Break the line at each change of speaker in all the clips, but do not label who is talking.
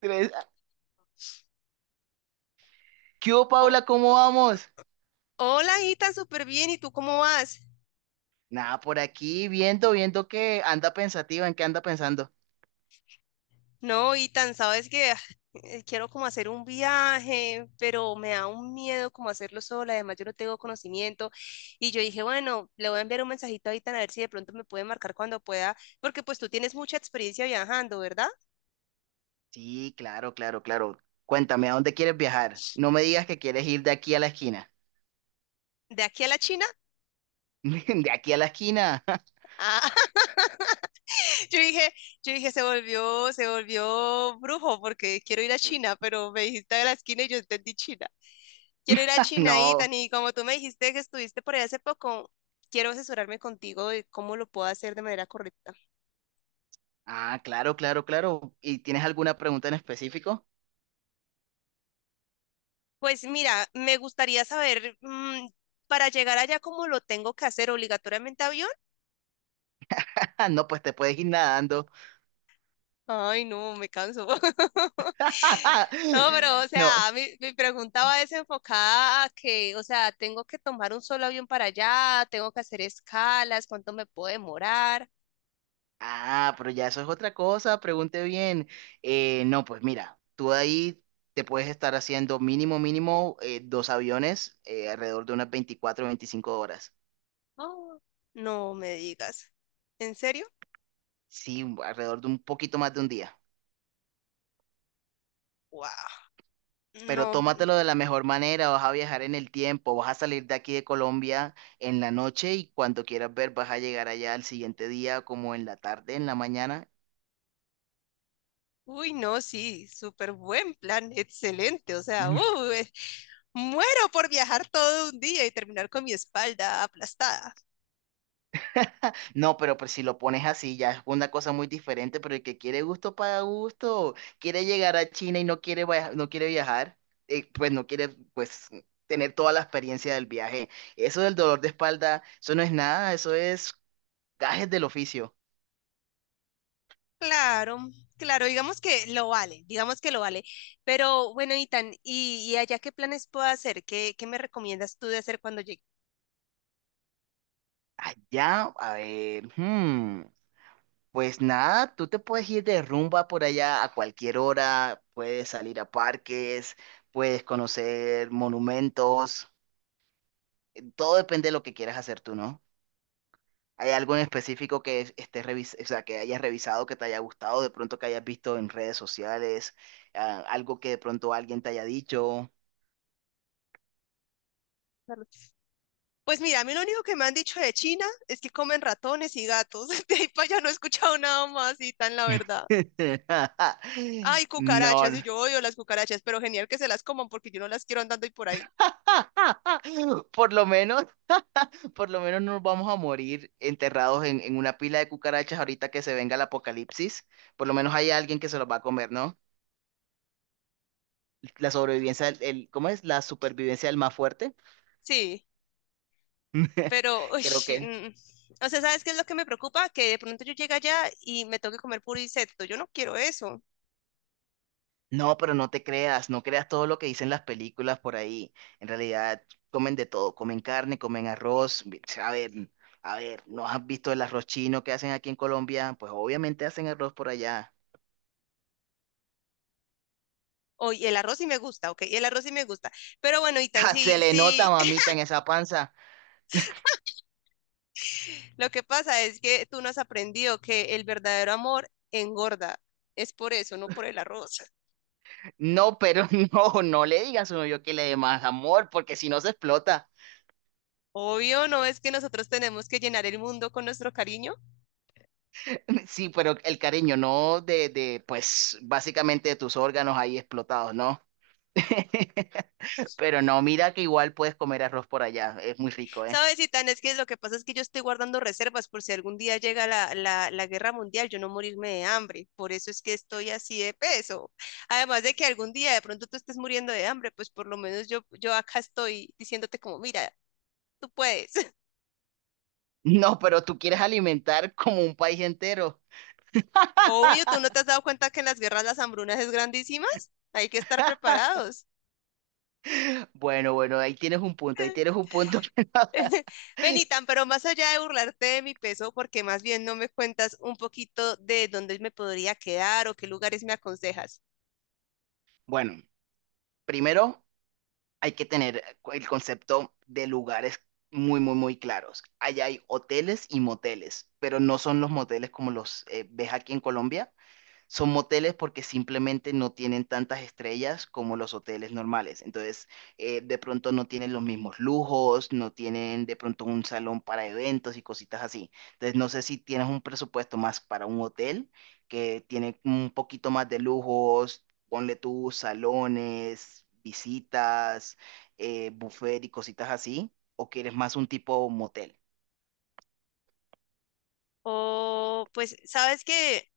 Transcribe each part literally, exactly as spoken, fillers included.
Tres. ¿Qué hubo,
O-
Paula? ¿Cómo vamos?
hola, Itan, súper bien. ¿Y tú cómo vas?
Nada, por aquí viendo, viendo que anda pensativa, ¿en qué anda pensando?
No, Itan, sabes que ah, eh, quiero como hacer un viaje, pero me da un miedo como hacerlo sola. Además, yo no tengo conocimiento. Y yo dije, bueno, le voy a enviar un mensajito a Itan a ver si de pronto me puede marcar cuando pueda, porque pues tú tienes mucha experiencia viajando, ¿verdad?
Sí, claro, claro, claro. Cuéntame, ¿a dónde quieres viajar? No me digas que quieres ir de aquí a la esquina.
¿De aquí a la China?
¿De aquí a la esquina?
ah, Yo dije, yo dije, se volvió, se volvió brujo porque quiero ir a China, pero me dijiste de la esquina y yo entendí China. Quiero ir a China,
No.
Ethan, y como tú me dijiste que estuviste por allá hace poco, quiero asesorarme contigo de cómo lo puedo hacer de manera correcta.
Ah, claro, claro, claro. ¿Y tienes alguna pregunta en específico?
Pues mira, me gustaría saber, mm, para llegar allá, ¿cómo lo tengo que hacer? ¿Obligatoriamente avión?
No, pues te puedes ir nadando.
Ay, no, me canso. No, pero, o
No,
sea, mi, mi pregunta va desenfocada a que, o sea, tengo que tomar un solo avión para allá, tengo que hacer escalas, ¿cuánto me puedo demorar?
ah, pero ya eso es otra cosa, pregunte bien. Eh, no, pues mira, tú ahí te puedes estar haciendo mínimo, mínimo eh, dos aviones eh, alrededor de unas veinticuatro o veinticinco horas.
Oh, no me digas. ¿En serio?
Sí, alrededor de un poquito más de un día.
Wow.
Pero
No,
tómatelo de la mejor manera, vas a viajar en el tiempo, vas a salir de aquí de Colombia en la noche y cuando quieras ver vas a llegar allá al siguiente día como en la tarde, en la mañana.
uy, no, sí, súper buen plan, excelente, o sea, uh, eh, muero por viajar todo un día y terminar con mi espalda aplastada.
No, pero pues si lo pones así ya es una cosa muy diferente, pero el que quiere gusto paga gusto, quiere llegar a China y no quiere, via- no quiere viajar, eh, pues no quiere pues tener toda la experiencia del viaje. Eso del dolor de espalda, eso no es nada, eso es gajes del oficio.
Claro, claro, digamos que lo vale, digamos que lo vale. Pero bueno, Itan, ¿y, y allá qué planes puedo hacer? ¿Qué, qué me recomiendas tú de hacer cuando llegue?
Allá, a ver, hmm, pues nada, tú te puedes ir de rumba por allá a cualquier hora, puedes salir a parques, puedes conocer monumentos, eh, todo depende de lo que quieras hacer tú, ¿no? ¿Hay algo en específico que es- estés revis- o sea, que hayas revisado, que te haya gustado, de pronto que hayas visto en redes sociales, ah, algo que de pronto alguien te haya dicho?
Pues mira, a mí lo único que me han dicho de China es que comen ratones y gatos. De ahí para allá no he escuchado nada más, Itan, la verdad. Ay, cucarachas,
No.
y yo odio las cucarachas, pero genial que se las coman porque yo no las quiero andando y por ahí.
Por lo menos, por lo menos no nos vamos a morir enterrados en, en una pila de cucarachas ahorita que se venga el apocalipsis. Por lo menos hay alguien que se los va a comer, ¿no? La sobrevivencia, del- el, ¿cómo es? La supervivencia del más fuerte.
Sí, pero, uy,
Creo que.
mm, o sea, ¿sabes qué es lo que me preocupa? Que de pronto yo llegue allá y me toque comer puro insecto. Yo no quiero eso.
No, pero no te creas, no creas todo lo que dicen las películas por ahí. En realidad comen de todo, comen carne, comen arroz. Mi- A ver, a ver, ¿no has visto el arroz chino que hacen aquí en Colombia? Pues obviamente hacen arroz por allá.
Oh, y el arroz sí me gusta, ok, y el arroz sí me gusta. Pero bueno, Itan,
¡Ja! Se
sí,
le nota,
sí,
mamita, en esa panza.
lo que pasa es que tú no has aprendido que el verdadero amor engorda. Es por eso, no por el arroz.
No, pero no, no le digas a uno yo que le dé más amor, porque si no se explota.
Obvio, no es que nosotros tenemos que llenar el mundo con nuestro cariño.
Sí, pero el cariño, no de, de, pues, básicamente de tus órganos ahí explotados, ¿no? Pero no, mira que igual puedes comer arroz por allá, es muy rico, ¿eh?
Sabes, Itan, es que lo que pasa es que yo estoy guardando reservas por si algún día llega la, la, la guerra mundial, yo no morirme de hambre. Por eso es que estoy así de peso. Además de que algún día de pronto tú estés muriendo de hambre, pues por lo menos yo, yo acá estoy diciéndote como, mira, tú puedes.
No, pero tú quieres alimentar como un país entero.
Obvio, ¿tú no te has dado cuenta que en las guerras las hambrunas es grandísimas? Hay que estar preparados.
Bueno, bueno, ahí tienes un punto, ahí tienes un punto.
Benitan, pero más allá de burlarte de mi peso, porque más bien no me cuentas un poquito de dónde me podría quedar o qué lugares me aconsejas.
Bueno, primero hay que tener el concepto de lugares muy, muy, muy claros. Allá hay hoteles y moteles, pero no son los moteles como los eh, ves aquí en Colombia. Son moteles porque simplemente no tienen tantas estrellas como los hoteles normales. Entonces, eh, de pronto no tienen los mismos lujos, no tienen de pronto un salón para eventos y cositas así. Entonces, no sé si tienes un presupuesto más para un hotel que tiene un poquito más de lujos, ponle tú salones, visitas, eh, buffet y cositas así, o quieres más un tipo motel.
O pues, sabes que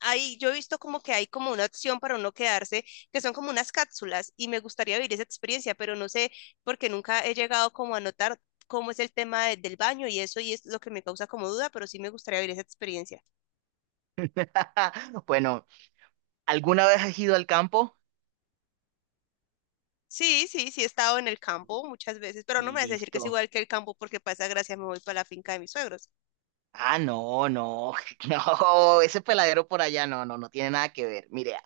hay, yo he visto como que hay como una opción para uno quedarse, que son como unas cápsulas y me gustaría vivir esa experiencia, pero no sé porque nunca he llegado como a notar cómo es el tema de- del baño y eso y es lo que me causa como duda, pero sí me gustaría vivir esa experiencia.
Bueno, ¿alguna vez has ido al campo?
Sí, sí, sí he estado en el campo muchas veces, pero no me vas a decir que es
Listo.
igual que el campo porque para esa gracia me voy para la finca de mis suegros.
Ah, no, no, no, ese peladero por allá no, no, no tiene nada que ver. Mire,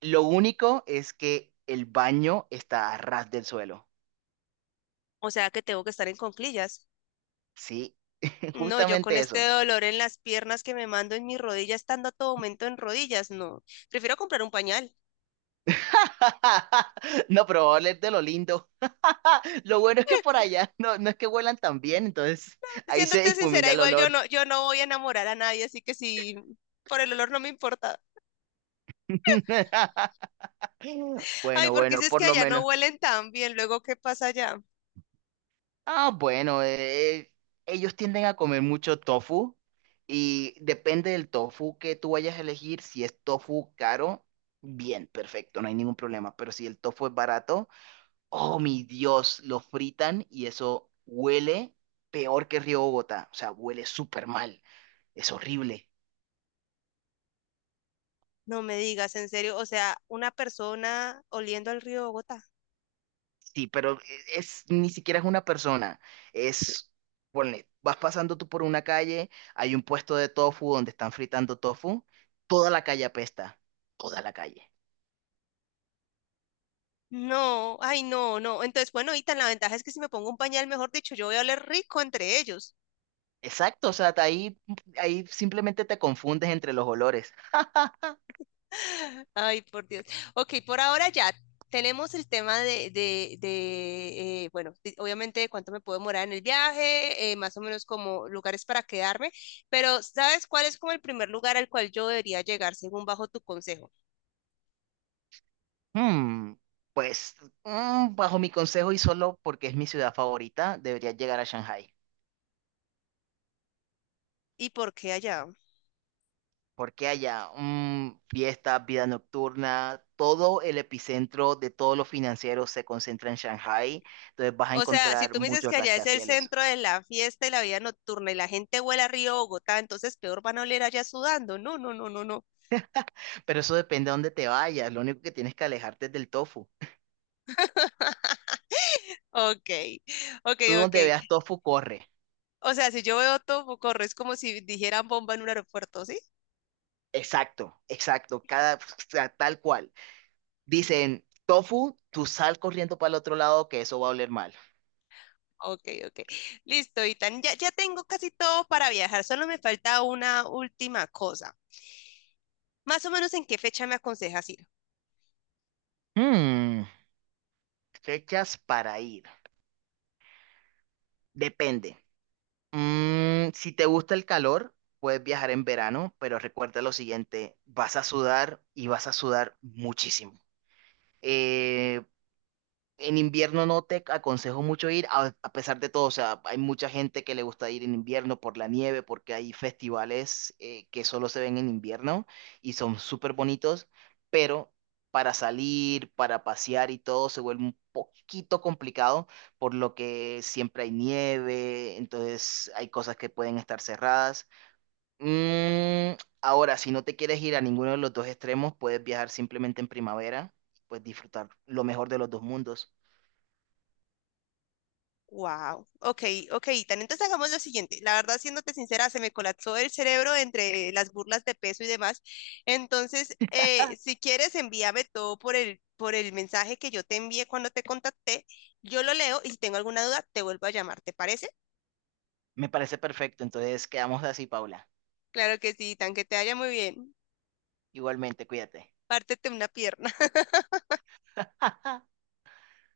lo único es que el baño está a ras del suelo,
O sea que tengo que estar en conclillas.
¿sí?
No, yo con
Justamente
este
eso.
dolor en las piernas que me mando en mis rodillas, estando a todo momento en rodillas, no. Prefiero comprar un pañal.
No, pero va a oler de lo lindo. Lo bueno es que por allá no, no es que huelan tan bien, entonces ahí se
Siéndote sincera,
difumina el
igual yo
olor.
no, yo no voy a enamorar a nadie, así que sí, por el olor no me importa. Ay,
Bueno,
porque si
bueno,
es que
por lo
allá no
menos.
huelen tan bien, luego ¿qué pasa allá?
Ah, bueno, eh, ellos tienden a comer mucho tofu y depende del tofu que tú vayas a elegir. Si es tofu caro, bien, perfecto, no hay ningún problema. Pero si el tofu es barato, oh mi Dios, lo fritan y eso huele peor que Río Bogotá. O sea, huele súper mal, es horrible.
No me digas, en serio, o sea, una persona oliendo al río Bogotá.
Sí, pero eh, es ni siquiera es una persona, es, ponle, vas pasando tú por una calle, hay un puesto de tofu donde están fritando tofu, toda la calle apesta, toda la calle.
No, ay, no, no. Entonces, bueno, y ahorita la ventaja es que si me pongo un pañal, mejor dicho, yo voy a oler rico entre ellos.
Exacto, o sea, te- ahí, ahí simplemente te confundes entre los olores.
Ay, por Dios. Ok, por ahora ya tenemos el tema de, de, de, eh, bueno, de- obviamente de cuánto me puedo demorar en el viaje, eh, más o menos como lugares para quedarme, pero ¿sabes cuál es como el primer lugar al cual yo debería llegar según bajo tu consejo?
Hmm, pues, mm, bajo mi consejo y solo porque es mi ciudad favorita, deberías llegar a Shanghái.
¿Y por qué allá?
Porque allá mm, fiestas, vida nocturna, todo el epicentro de todos los financieros se concentra en Shanghai, entonces vas a
O sea, si
encontrar
tú me dices que
muchos
allá es el
rascacielos.
centro de la fiesta y la vida nocturna y la gente huele a Río Bogotá, entonces peor van a oler allá sudando. No, no, no, no, no.
Pero eso depende de dónde te vayas, lo único que tienes que alejarte es del tofu.
Ok, ok,
Tú
ok.
donde veas tofu, corre.
O sea, si yo veo todo, corre, es como si dijeran bomba en un aeropuerto, ¿sí?
Exacto, exacto, cada, o sea, tal cual. Dicen, tofu, tú sal corriendo para el otro lado que eso va a oler mal.
Ok, ok. Listo, Itan. Ya, ya tengo casi todo para viajar, solo me falta una última cosa. Más o menos en qué fecha me aconsejas ir.
Hmm, fechas para ir. Depende. Mm, si te gusta el calor, puedes viajar en verano, pero recuerda lo siguiente, vas a sudar y vas a sudar muchísimo. En invierno no te aconsejo mucho ir, a, a pesar de todo, o sea, hay mucha gente que le gusta ir en invierno por la nieve, porque hay festivales eh, que solo se ven en invierno y son súper bonitos, pero para salir, para pasear y todo se vuelve un poquito complicado, por lo que siempre hay nieve, entonces hay cosas que pueden estar cerradas. Mm, ahora, si no te quieres ir a ninguno de los dos extremos, puedes viajar simplemente en primavera, pues disfrutar lo mejor de los dos mundos.
Wow, ok, ok, Tan. Entonces hagamos lo siguiente. La verdad, siéndote sincera, se me colapsó el cerebro entre las burlas de peso y demás. Entonces, eh, si quieres, envíame todo por el, por el mensaje que yo te envié cuando te contacté. Yo lo leo y si tengo alguna duda, te vuelvo a llamar. ¿Te parece?
Me parece perfecto, entonces quedamos así, Paula.
Claro que sí, tan que te vaya muy bien.
Igualmente, cuídate.
Pártete una pierna.